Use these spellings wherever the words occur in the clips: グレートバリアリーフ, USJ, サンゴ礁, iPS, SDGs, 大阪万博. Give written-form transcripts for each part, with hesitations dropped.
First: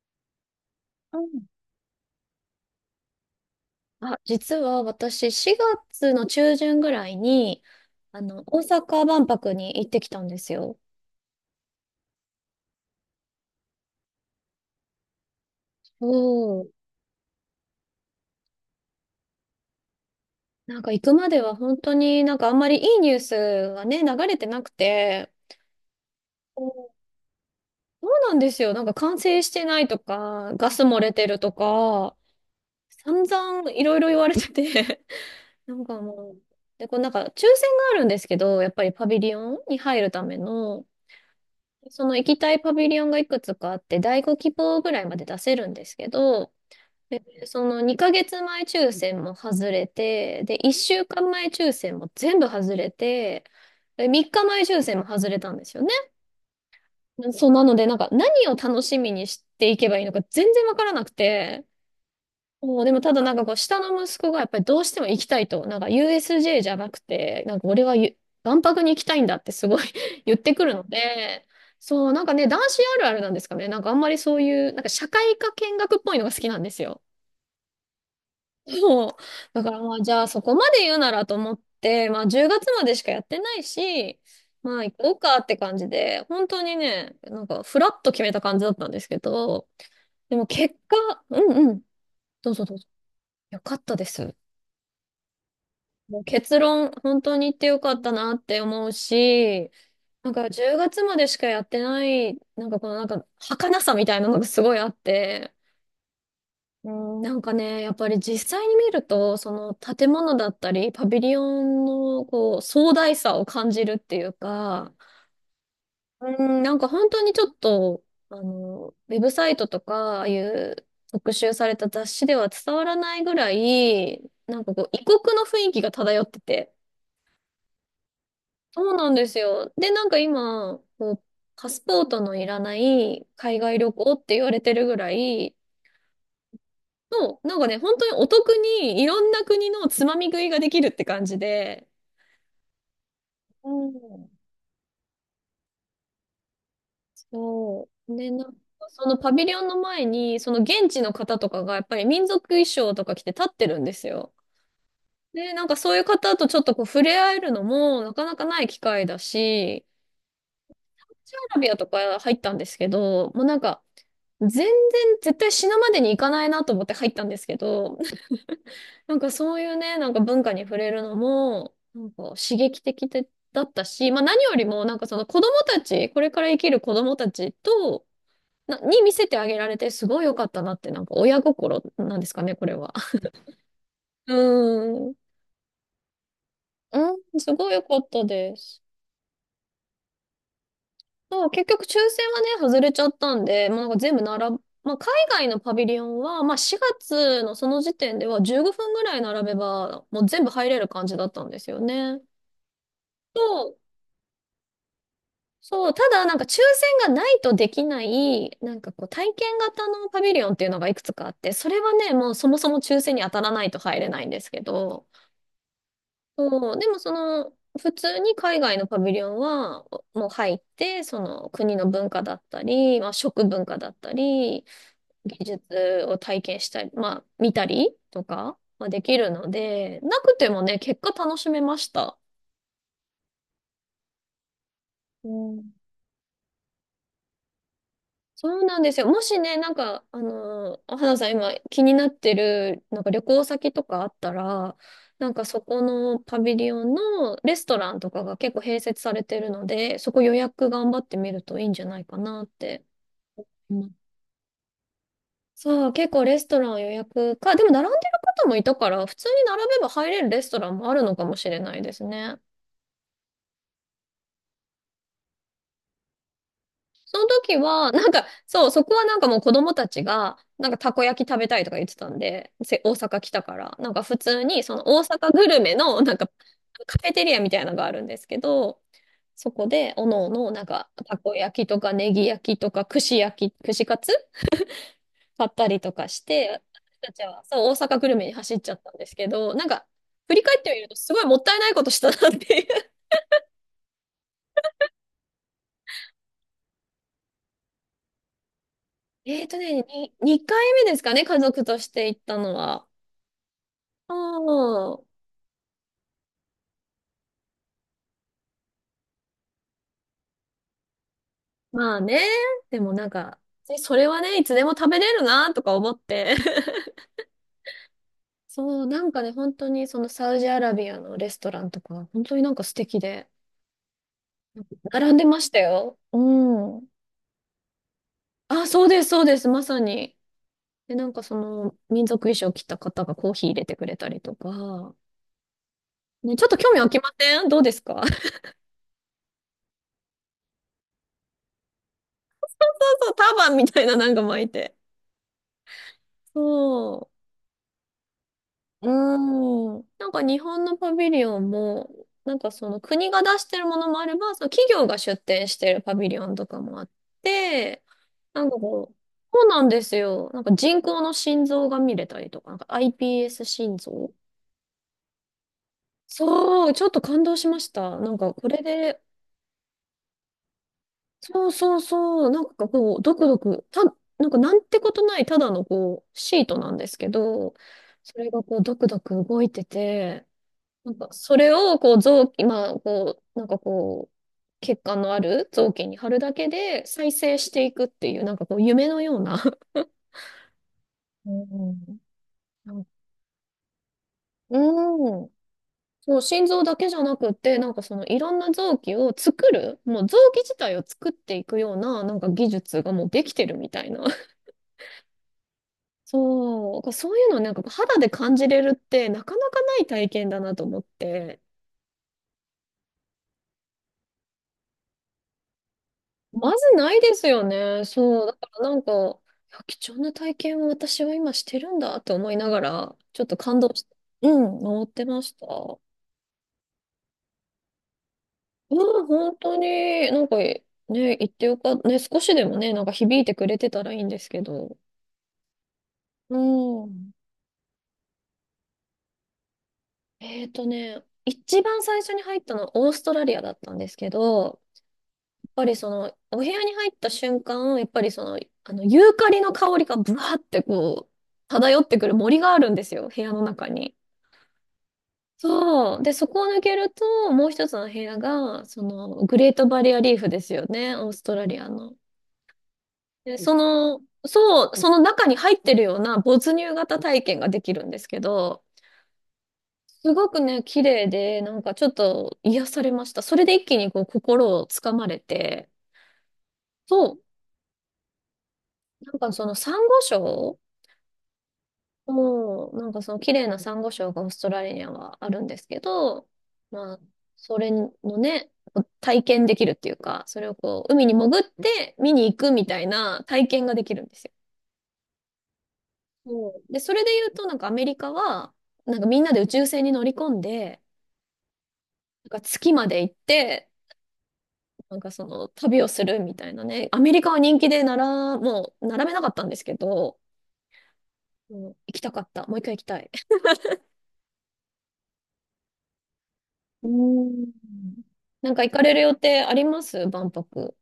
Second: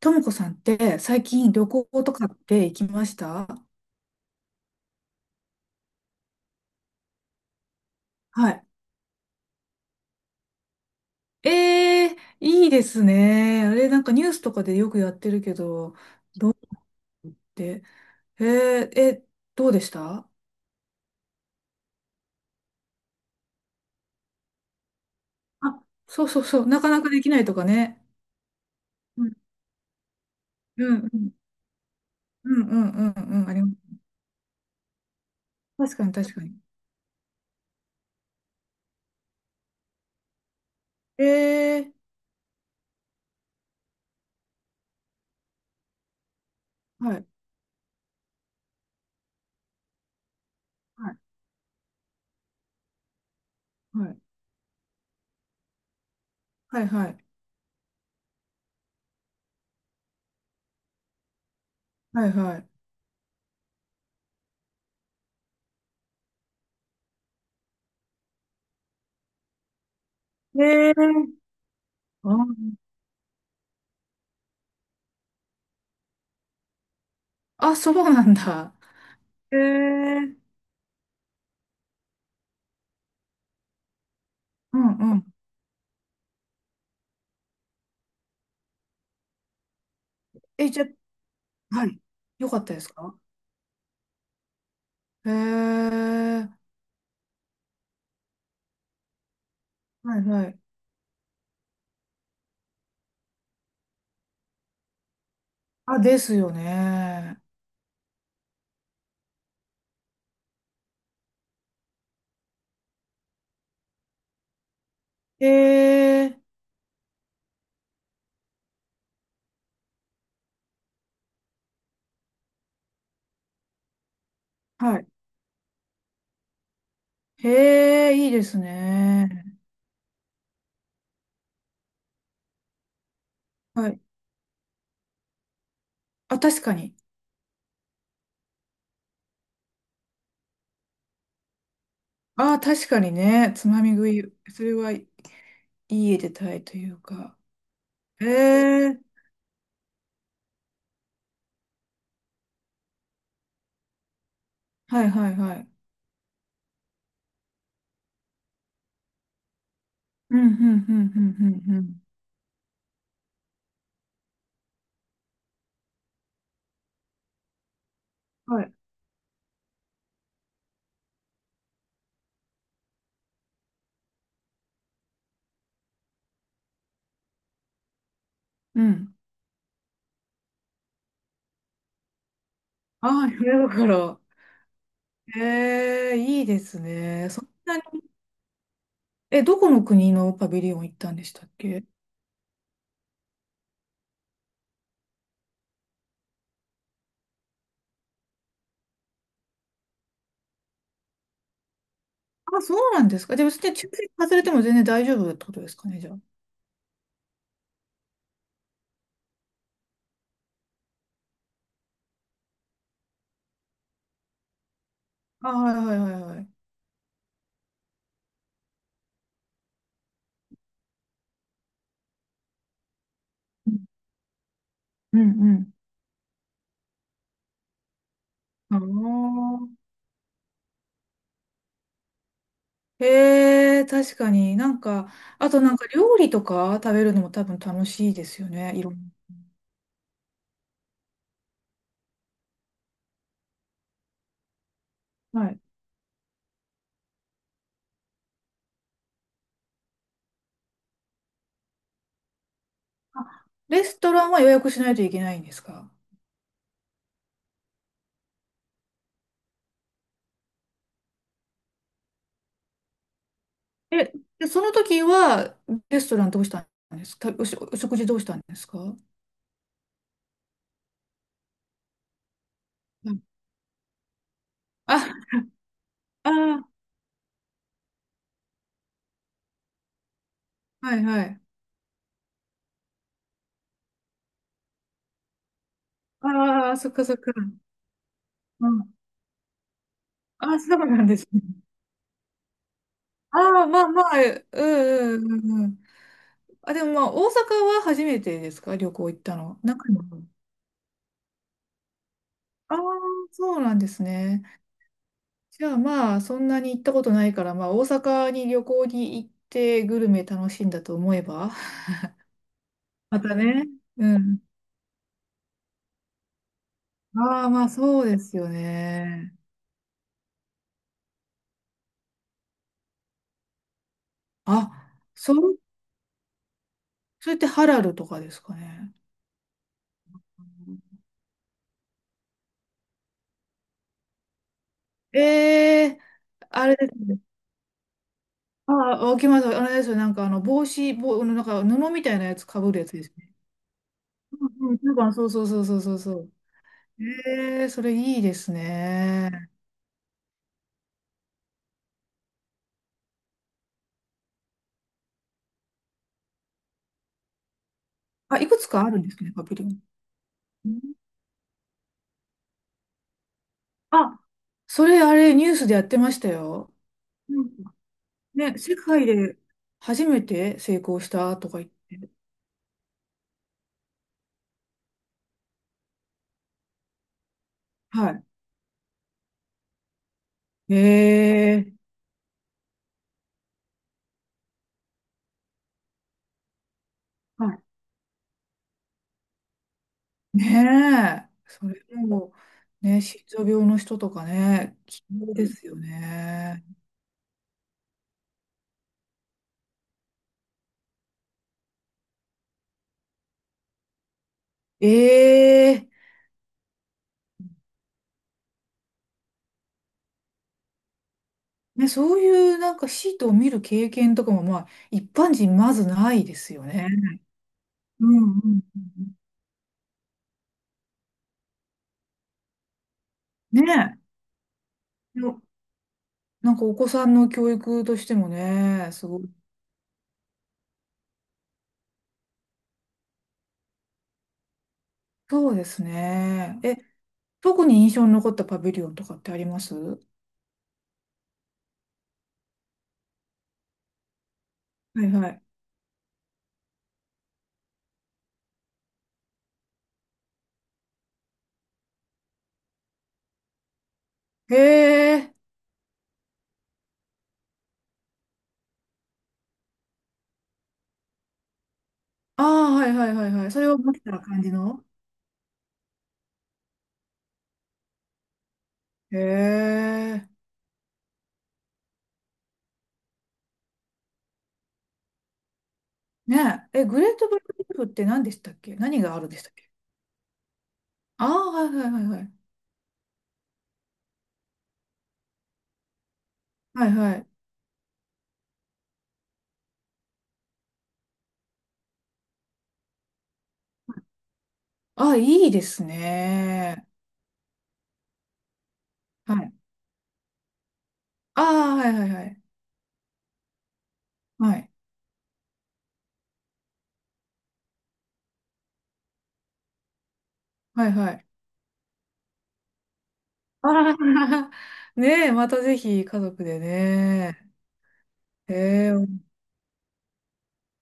ともこさんってう最ん。近旅行とかって行きました？あ、実は私4月の中旬ぐらいに、は大い。阪万博に行ってきたんですよ。ええ、いいですね。あれ、なんかニュースとかでよくやってるけど、おー。で、えーえ、どうでした？なんか行くまでは本当になんかあんまりいいニュースがね、流れてなくて、あ、そうそうおそう、なー、かなかできないとかね。そうなんですよ。なんか完うん、成してないとか、ガスう漏ん、れうてん、るとか、うん、うん、うん、散うん、あり々いろいろ言われてて、なんます。か確かに、も確う、かに。で、こうなんか抽選があるんですけど、やっぱりパビリオンに入るための、ええ、その行きたいパビリオンがいくつかあって、第5希望ぐらいまで出せるんですけど、はい、その2ヶ月前抽選も外れて、で、1週はい、間前抽選も全部外れて、はでい、3日前抽選も外れたんですよね。はい、はい、そうなので、なんか何を楽しみにしていけばいいのか全然わからなくて、はい、はい。もうでもただなんかこう下の息子がやっぱりどうしても行きたいと、なんか USJ じゃなくて、なんか俺はゆ万博に行きたいんだってすごい 言ってくるのええ、で、そう、なんかあ、ね、男子あるあるなんですかね。なんかあんまりそういう、なんか社会科見学っぽいのが好きなんですよ。あ、そうなんだ。そう。えだからまあじゃあえ、そこまで言うならと思って、まあ10月までしかやってないし、まうあん、行こううん。かって感じで、本当にね、なんかフラッと決めた感じだったんですけど、でもえ、結じゃ果、あ、うんうん、はい。よどうかぞっどたうでぞ。すか？よかったです。へえ、もう結論、本当に行ってよかったなって思うし、はいなんはかい。10月までしかやってない、なんかこのなんか儚さみたいなのがすごいあって、あ、ですようん、なんね。かね、やっぱり実際に見ると、その建物だったり、パビリオンのこう壮大さを感じるっていうか、へうえ、ん、なんか本当にちょっと、ウェブサイトとか、ああいう特集された雑誌では伝わらないぐらい、なんかこうは異い。国の雰囲気が漂ってて、へえ、いいですそうなんですね。よ。で、なんか今、こう、パスポートのいらない海外は旅い。行って言われてるぐらいあ、確かに。の、なんかね、本当にお得にいろんな国のつまみ食いができるって感じで、あ、確かにね。うつまみ食い。ん。それはいい絵でたいというか。そう。へで、なんかえ、そのパビリオンの前に、その現地の方とかがやっぱり民族衣装とか着て立ってるんですよ。はいはいで、はなんい。かそういう方とちょっとこう触れ合えるのもなかなかない機会だし、うん、うん、うサん、ウうジん、アラビうアん。うとん、か入ったんですけど、もうなんか、全然絶対死ぬまでに行かないなと思って入ったんですけど、はい。なんかそういうね、なんか文化に触れるのも、なんか刺激的でだったし、まあ何よりもなんかその子供たち、これから生きる子供たちと、な、うに見ん。せてあげられてすごい良かったなって、なんか親心なんですかね、これは。あ あ、だから。うん。へえ、いいですね。うん、そんすごいな良かに。ったです。え、どこの国のパビリオン行ったんでしたそう、っ結局け？抽選はね、外れちゃったんで、もうなんか全部並ぶ、まあ、海外のパビリオンは、まあ、4月のその時点では15分ぐらい並べば、もう全部入れる感じだったんですよね。あ、そうなんですか。そじゃあ、別に抽う、選外れても全然大丈夫ってことですそかう、ね、たじゃあ。だなんか抽選がないとできない、なんかこう体験型のパビリオンっていうのがいくつかあって、それはね、もうそもそも抽選に当たらないと入れないんですけど、あ、はいはいはいはい。そう、でもその、普通に海外のパビリオンはもう入って、その国の文化だったり、まあ、食文う化ん、だったり、う技ん、術を体験したり、まあ、見たりとか、うまあ、できるのん、ああ。で、なくてもね、結果楽しめました。へえ、確かに。なんか、うあとなん、んか料理とか食べるのも多分楽しいですよそうね。なんいでろすよ。んもしね、なんか、花さん今気になってる、なんか旅行先とかあったら、なんな。かはい。そこのパビリオンのレストランとかが結構併設されてるので、そこ予約頑張ってみるといいんじゃないかなって。あ、レストランは予約しないといけないんですそか？う、結構レストラン予約か、でも並んでる方もいたから、普通に並べば入れるレストランもあるのかもしれないですね。え、で、その時は、レストランどうしたんですそのかたお時し、おは、食事なんどうしか、たんですそう、か？そこうはなんかもう子供たちが、なんかたこ焼き食べたいとか言ってたんで、大阪来ん、たから、なんか普通にその大あ、阪グルメの、なんかあカフェテリアみたいなのがあるんですけど、そこで、おのおの、なんー、か、はいたはこい。焼きとか、ネギ焼きとか、串焼き、串カツ買ったりとかして、ああ、そっか私たそっちか。はそう大阪グルメに走っうちゃっん。たんですけど、なんか、振り返あ、ってそうみるとなんすでごいすもね。ったいないことしたなっていう。ああ、まあまあ、うん、うん、うん、うん。あ、でもまあ、大阪は初めてですか、旅行行っ たえっとの、ね、中に？に、2回目ですかね、家族として行ったのああ、は。そうなんですうね。ん。じゃあまあ、そんなに行ったことないから、まあ、大阪に旅行に行ってグルメ楽しんだと思えば、まあね、でもなんまたか、ね。それうはね、ん。いつでも食べれるなとか思って。ああ、まあ、そうですよそう、なんかね、ね。本当にそのサウジアラビアのレストランとか、本当になんか素敵で、あ、並んでそましたう、よ。うん。それってハラルとかですかあ、そうね？です、そうです、まさに。で、なんかその民族衣装着た方がコーヒー入れてくれたりとか、ええー、ね、ちょっとあ興れ味で湧すきまね。せんどうですか？ そう。ああ、わかります。あれですよ。なんか、あの、帽子、あのなんか、布みたいなやつかぶるやつでそすう、ターね。バンみたいななんか巻ういん、うて。ん、なんか、そうそうそうそうそうそう。そええ、それいいですう。ね。うん。なんか日本のパビリオンも、なんかその国が出してるものもあれば、その企業が出展してるパビリオンとかもあって、あ、ないんかくつかこあう、るんですね、そパうビなリんオン。ですよ。なんかうん、人工の心臓が見れたりとか、なんか iPS 心臓、あ、それ、あれ、ニュースでやってましたそよ。う、ちょっと感動うしん、ました。なんかこね、れ世で、界で初めて成功したそとうか言っそうて。そう、なんかこう、ドクドク、た、なんかなんてことないただのこう、シートなんですけど、そはれがこう、ドクドク動いてて、なんかそれい。えをえ、こう、臓器、まあこう、なんかこう、血管のある臓器に貼るだけで再生はしい。ていくっていう、なんかこう、夢のような。ねえ。うそれん。も、なん、ね、心臓病の人とかね、希うん。望ですよそう、心臓ね。だけじゃなくて、なんかそのいろんな臓器を作る、もう臓器自体を作っていくような、なんか技術がもうできてるみたいな。ええ、そう、そういうのをなんか肌で感じれるってなかなかない体験だなと思って。ね、そういうなんかシートを見る経験とかもまあ一般人まずないでますよずね。ないですよね。うん、そう。だうかん、らなうんか、ん、いうや貴重な体験を私は今してるんだと思いながら、ちょっとん。感動して、ねうん、回ってえ。ましよ、た。なんかお子さんの教育としてもね、うん、すごい。本当に、なんかね、言ってよかった。ね、少しでもね、なんか響いてくれてたらいいんですけど。そうですね。え、うん。特に印象に残ったパビリオンとかってありますは？えーとね、一番最初に入ったのはオーストラリアだったんですけど、い、はい。ぱりその、お部屋に入った瞬間、やっぱりその、ユーカリの香りがブワーってこう、漂ってくる森があるんですよ、部屋の中に。へえ。そう。で、そこを抜けると、もう一つの部屋が、その、グレートバリアリーフですよね、オーストラリアの。ああ、はいはいはいで、はい。そそれを持っの、てた感じそう、の？その中に入ってるような没入型体験ができるんですけど、へすごえ。くね、綺麗で、なんかちょっと癒されました。それで一気にこう、心をつかまれて、ねえ。え、グそレーう。トバリアリーフって何でしたっけ？何ながんあるかでしそたっの、珊け？瑚礁。ああー、はいはいはいはい。もう、なんかその綺麗なサンゴ礁がオーストラリアはあるんですけど、はいまあ、はい。それのね、こう体験できるっていうか、それをこう、海に潜って見に行くみたいな体験ができるんですよ。ああ、いいですそう。で、ね。それで言うと、なんかアメリカは、なんかみんなはで宇い、宙船に乗り込んで、ああ、はいはいはなんかい。月まで行って、はい。なんかその旅をするみたいなね、アメリカは人気でなら、もう並べなかったんですけど、はいはい。もう行きたかった。もう一回行きたい。ああ、ねえ、またぜひ家族でうーね。ん。なんえか行かれる予え、定あります、万博？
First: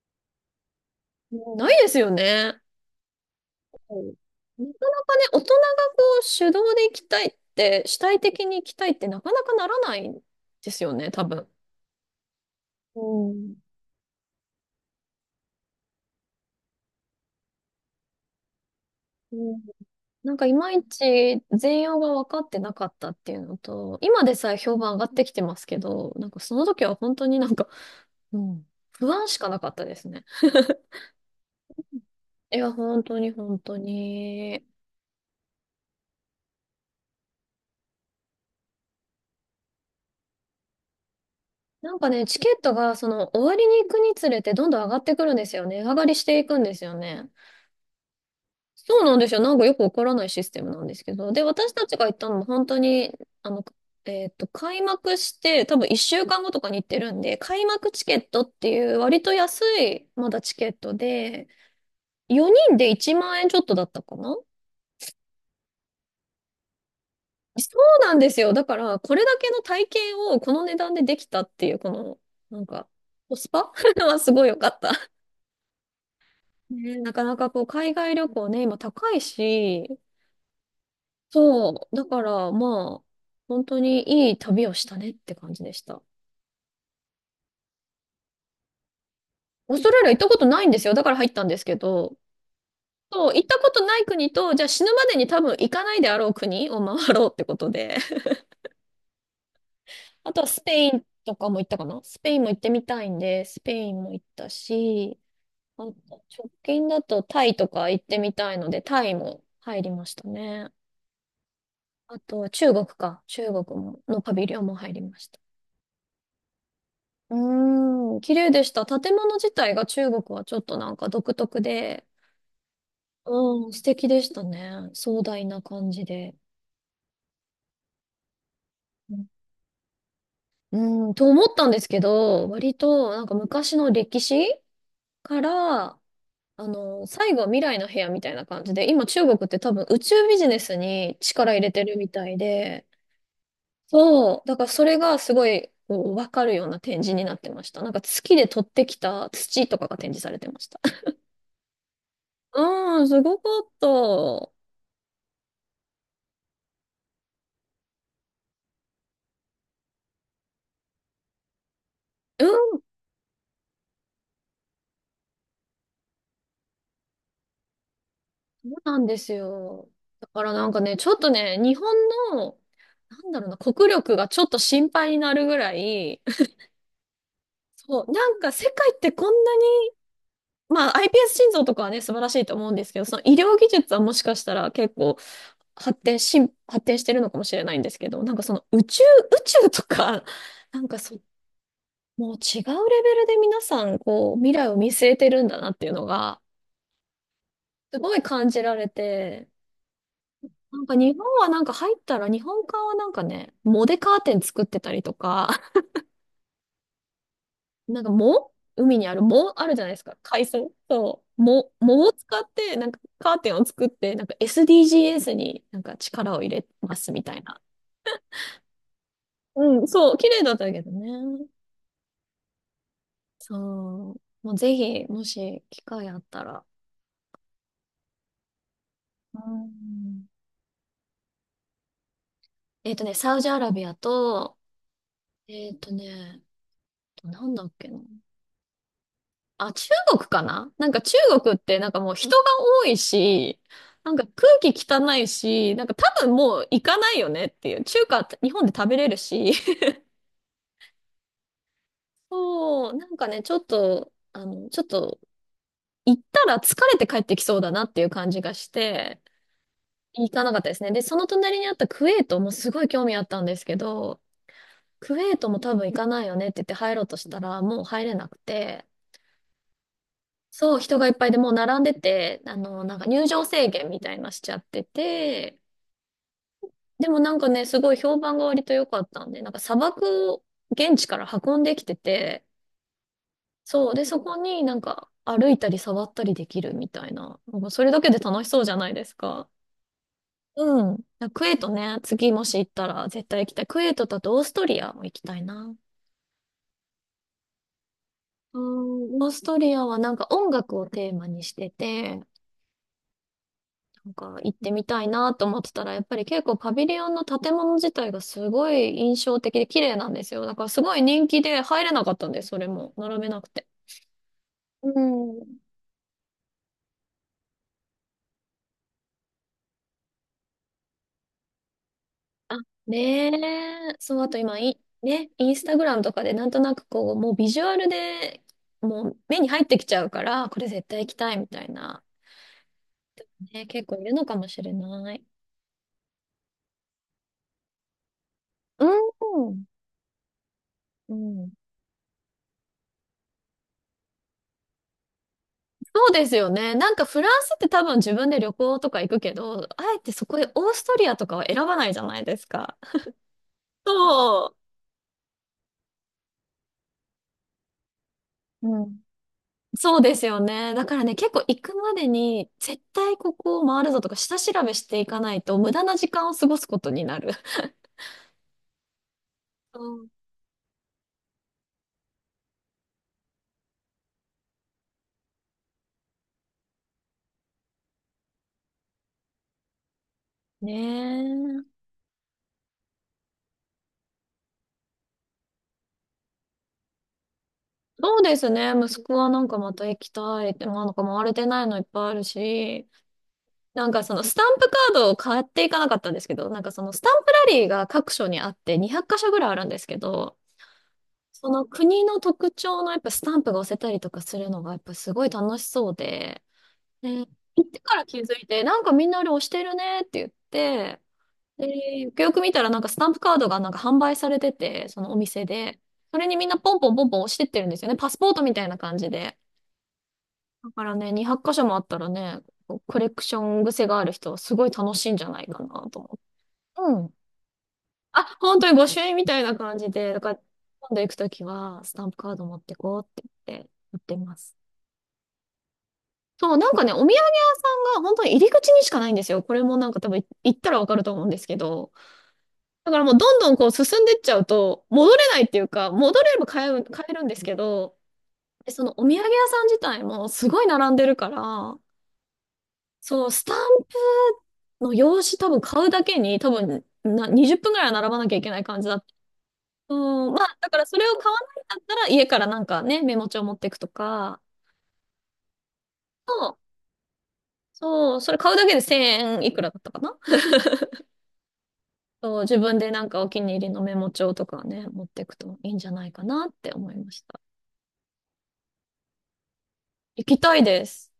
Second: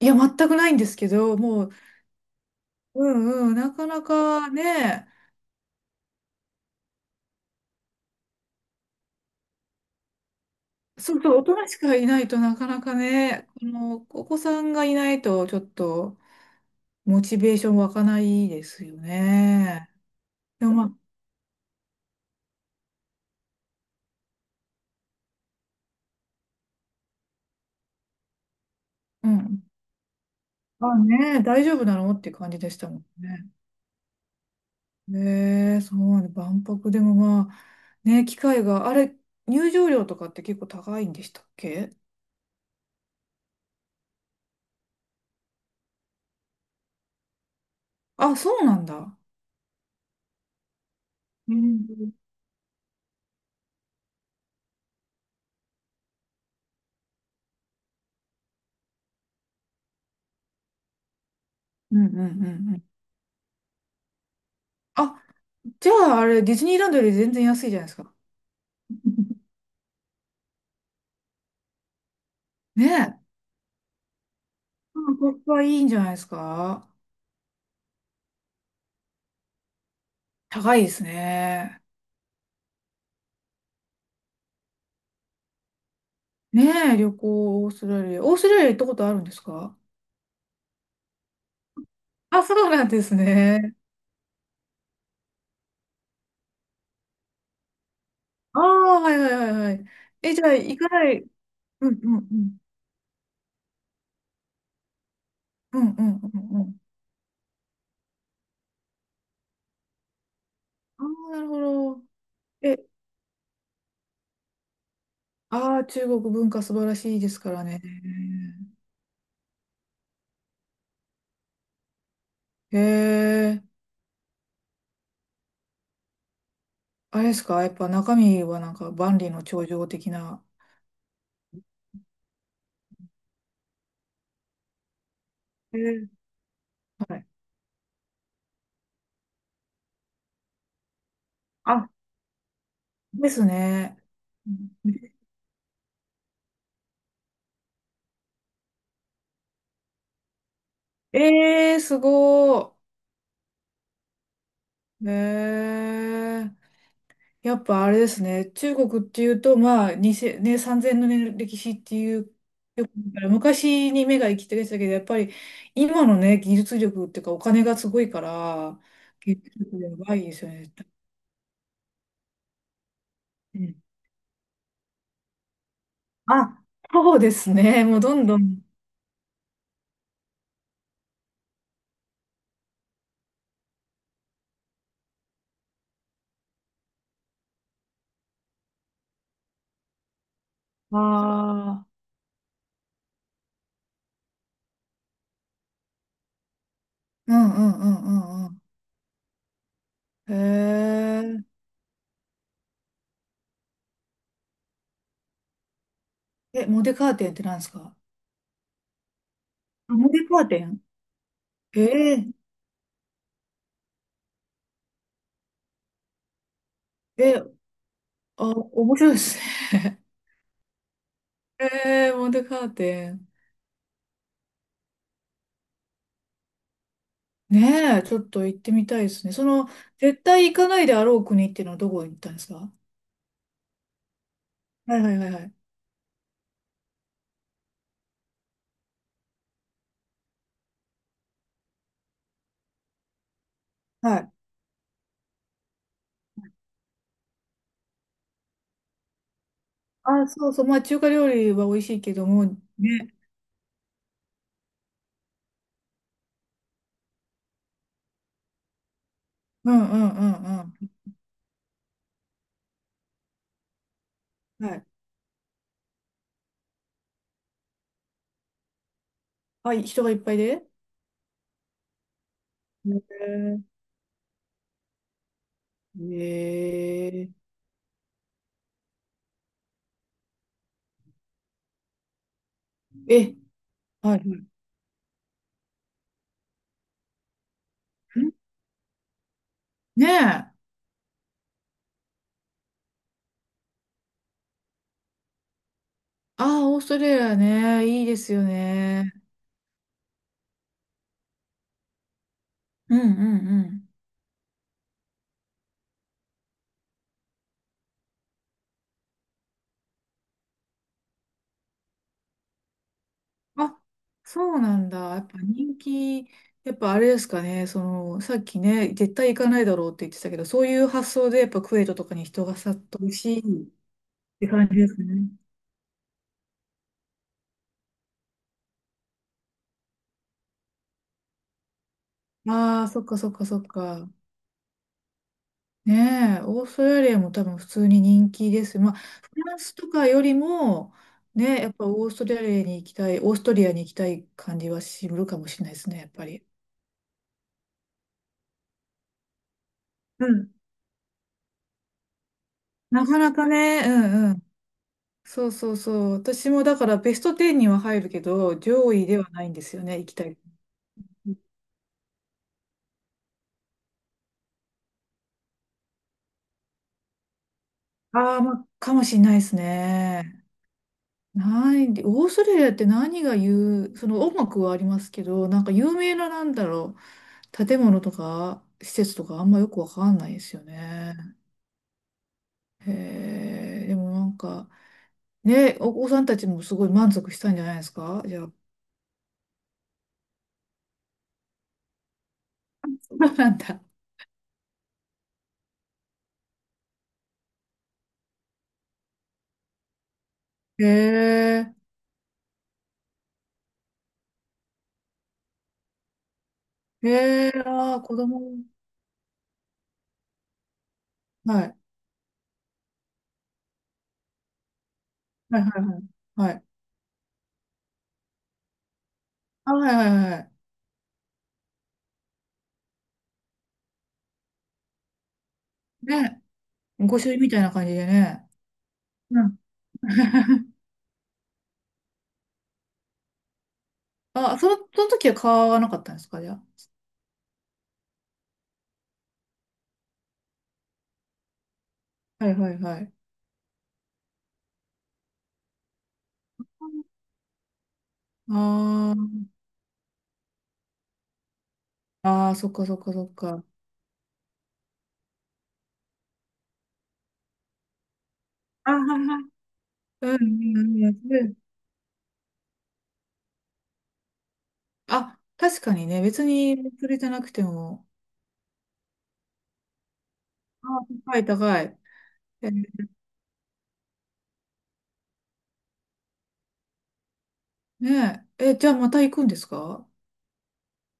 いや、全くないんですけど、もう、ないですよね。うん、うん、なかうなかなかなね、かね、大人がこう主導で行きたいって、主体的に行きたいってなかなかならないんですよね、そう多そう、大分。人しかいないとなかなかうね、ん。この、お子さんがいないと、ちょっと、モチベーション湧かないですようん、ね。なんかいでまも、いまあ、ち全容が分かってなかったっていうのと、今でさえ評判上がってきてますけど、なんかその時は本当になんか、うん、不安うしかなん。かったですね。あ、ねえ、大丈夫なのっていう感いじでや、したも本当んにね。本当に。ねえ、そうなんで万博でもまあ、ね、機会が、あれ、入場料とかって結構高いんでしたっなけ？んかね、チケットがその終わりに行くにつれてどんどん上がってくるんですよね。値上がりしていくんですよね。あ、そうなんそうなだ。んですよ。なんかよくわからないシステムなんですけど。で、う私たちが行ん。ったのも本当に、あの、開幕して多分1週間後とかに行ってるんで、開幕チケットっていう割と安いまだチケットで、うん、うん、うん、4う人ん。で1万円ちょっとだったかな？あ、じゃああれ、ディズニーランドより全然安いじそゃないですうなか。んですよ。だから、これだ けの体験をこの値段でできたっていう、この、なんか、ねえ。コスパ はすごい良かった。うん、ここはいいんじゃないですか。ね、なかなかこう、海外旅行ね、今高いし、高いですね。そう、だからまあ、本当にいい旅をしたねって感じでした。ねえ、旅行、オーストラリア。オーストラリア行ったことあるんですオか？ーストラリア行ったことないんですよ。だから入ったんですけど、あ、そうなんですそう、行ったこね。とない国と、じゃあ死ぬまでに多分行かないであろう国を回ろうってことで。ああ、はいはいはいはい。あえ、とじはゃあ、スペ行かインない。とかも行ったかうん、な。うスん、ペうインもん。行ってみたいんで、スペインも行ったし、うあん、とうん、う直ん、うん。近だとタイとか行ってみたいので、タイも入りましたね。ああ、なるほど。あとは中え、国か。中国も、のパビリオンも入りました。ああ、中国文化素晴らしいですからね。うーん。綺麗でした。建物自体が中国はちょっとなんか独特で、へえ、うん、素敵でしたね。壮大な感じで。あれですか、やっぱ中身はなんか万里の長城的な。うん、と思ったんですけど、割となんか昔の歴史かへえら、ー、はい。最後は未来の部屋みたいな感じで、今中国って多分宇宙ビジネスに力入れてあ、るみたいで、ですね。そう。だからそれがすごい、こう、わかるような展示になってました。なんか月で取ってきた土とかが展示されてました。ええー、す ごうん、すごかった。うん、い。ええ、やっぱあれですね、中国っていうと、まあ、2 0ね、3000の年の歴史っていう、そよく見たら昔に目が行きがちだけど、やっぱり今のね、技術力っていうか、お金がすごいかうら、なんです技術力よ。やばいだでかすよらなんね。かね、ちょっとね、日本の、なんだろうな、国力がちょっと心配になるぐらい、あ、そうですね。もうそう、どなんどんかん。世界ってこんなに、まあ iPS 心臓とかはね、素晴らしいと思うんですけど、その医療技術はもしかしたら結構発展し、発展してるのかもしれないんですけど、なんかその宇宙とか、なんかあそ、あ。もう違うレベルで皆さん、こう、未来を見据えてるんだなっていうのが、うん、うん、うすごいん、うん、感うじられて、ん。なんかへ日本はなんか入ったら、日本館はなんかね、藻でカーテン作ってたりとか、え。え、モデカーテンって何です か？なんか藻海にある藻あるじゃないあ、ですモか。デ海カーテ藻。ン？そう。藻をえ、使って、なんかカーテンを作って、なんか SDGs になんか力を入れますみえたいえ、な。あ、面白いですうん、ね。そう、綺麗だったけどね。ええ、モデカーテン。そう。もうぜひ、もし機会あったら。ねえ、ちょっと行ってみたいですね。うその、絶ん。対行かないであろう国っていうのはどこに行ったんですか？サウジアラビアと、はいはいはいはい。えっとね、なんだっけな。あ、中国かな。なんか中国ってなんかもう人が多いし、なんはかい。空気汚いし、なんか多分もう行かないよねっていう。中華って日本で食べれるし。あ、そうそう。まあ、中華料理は美味しいけども、そう、なんね。かね、ちょっと行ったら疲れて帰ってきそうだなっていう感じがして、うん、うん、行かなかっうたですん、ね。で、その隣にあったクウェートもすごい興味あったんですけど、うん。はい。クウェートも多分行かないよねって言って入ろうとしたら、もう入れなくて、あ、人がいっぱいで？そう、人がいっぱいでもう並んでて、へなんかえ、入場制限みたいなしちゃってて、でもえなんかね、すごい評判が割と良かったんで、なんか砂漠を現地から運んできてて、ええ、そう、で、はいそはこい。になんか歩いたり触ったりできるみたいな、なんかそれだけでん、楽しそうじゃないですか。ねえ。あ、うん。クエートね、次もし行ったら絶対行きたい。クエートだとオーストリアも行きたいな。ああ、オーストラリアね、いいですよあ、ね。オーストリアはなんか音楽をテーマにしてて、うん、うん、なんか行ってみたいなと思ってたら、やっぱり結構パビリオンの建物自体がすごい印象的で綺麗なんですよ。だからすごい人気で入れなかったんです、それも。並べなくうん。て。あ、そうなうんだ。やっぱん。人気、やっぱあれですかね、その、さっきね、絶対行かないだろうって言ってたけど、そういう発想でやっぱクウェートとかに人あ、が殺到ねし、え。っそう、あとて今、感じですね。ね、インスタグラムとかでなんとなくこう、もうビジュアルでもう目に入ってきちゃうから、これ絶対行きたいみたいな。ああ、そっかそっかそっね、結構いか。るのかもしれない。ねえ、オーストラリアも多分普通に人気です。うまあ、フランん。スとかよりも、うん。ね、やっぱオーストラリアに行きたい、オーストリアに行きたい感じはするかもしれないですね、そやっうぱですり。よね。なんかフランスって多分自分で旅行とか行くけど、あえてそうこでん。オーストリアとかは選ばないじゃないですか。なかなかね、うん、うん。そそうそうそう。私もだからベスト10には入るけど、う。う上ん。位ではないんですよそね、う行できすたい。よね。だからね、結構行くまでに絶対ここを回るぞとか下調べしていかないと無駄な時間を過ごすことになる。ああ、まあ、かもしれないですうん。ね。ない、オーストラリアって何が言う、その音楽はありますけど、なんか有名ななんだろう。建物とか施設とかあんまよくわかんないですよねね。え。へえ、でもなんか、ね、お子さんたちもすごい満足したんじゃないですそうかじでゃすあ？ね。息子はなんかまた行きたいって、なんか回れてないのいっぱいあるし、そうなんだ。なんかそのスタンプカードを買っていかなかったんですけど、なんかそのスタンプラリーが各所にあって200箇所ぐらいあるんですけど、へそのえ、国の特徴のやっぱスタンプが押せたりとかするのがやっぱすごい楽しそうで、で、へえ、行ってあかあ、ら子気づいて、供。なんかみんなあれ押してるねって言って、はい。で、よくよく見たらなんかスタンプカードがなんか販売されてて、そのお店はいはで、いはそれにみんい。はなポい。ンポンポンポン押してってるんですよね。パスポートみたいな感じで。あ、はいはいはい。だからね、200箇所もあったらね、こうコレクション癖がある人はすごい楽しいんじゃないかなと思っね、て。うん。御朱印みたいな感じであ、ね。本当に御朱印みたいうなん。感じで、だから 今度行くときはスタンプカード持ってこうって言って、売ってます。あ、その、その時は買わなかったんですかじゃそう、あ？なんかね、お土産屋さんが本当に入り口にしかないんですよ。これもなんか多分行ったらわかると思うんですけど。はいはいだかはらもい。うどんどんこう進んでっちゃうと、戻れないっていうか、戻れれば買えるんですけど、でそのお土産屋あさん自体もすごい並んでるから、あ、ああ、そっかそっかそそう、っスタンか。の用紙多分買うだけに多分な20分ぐらいは並ばなきゃいけない感じああ、だった。はいはい。うん、うん、うまあだからそん、れを買わうなん。いんだったら家からなんかね、メモ帳持っていくとか、あ、確かにね、別にそれじゃなくても。そう、それ買うだけで1000円いくらだったかな？あ、高い高い。そう、自え、分でなんかお気に入りのメモ帳とかね、持っていくといいんじゃないかなって思いました。ねえ、え、じゃあまた行くんですか？行きたいです。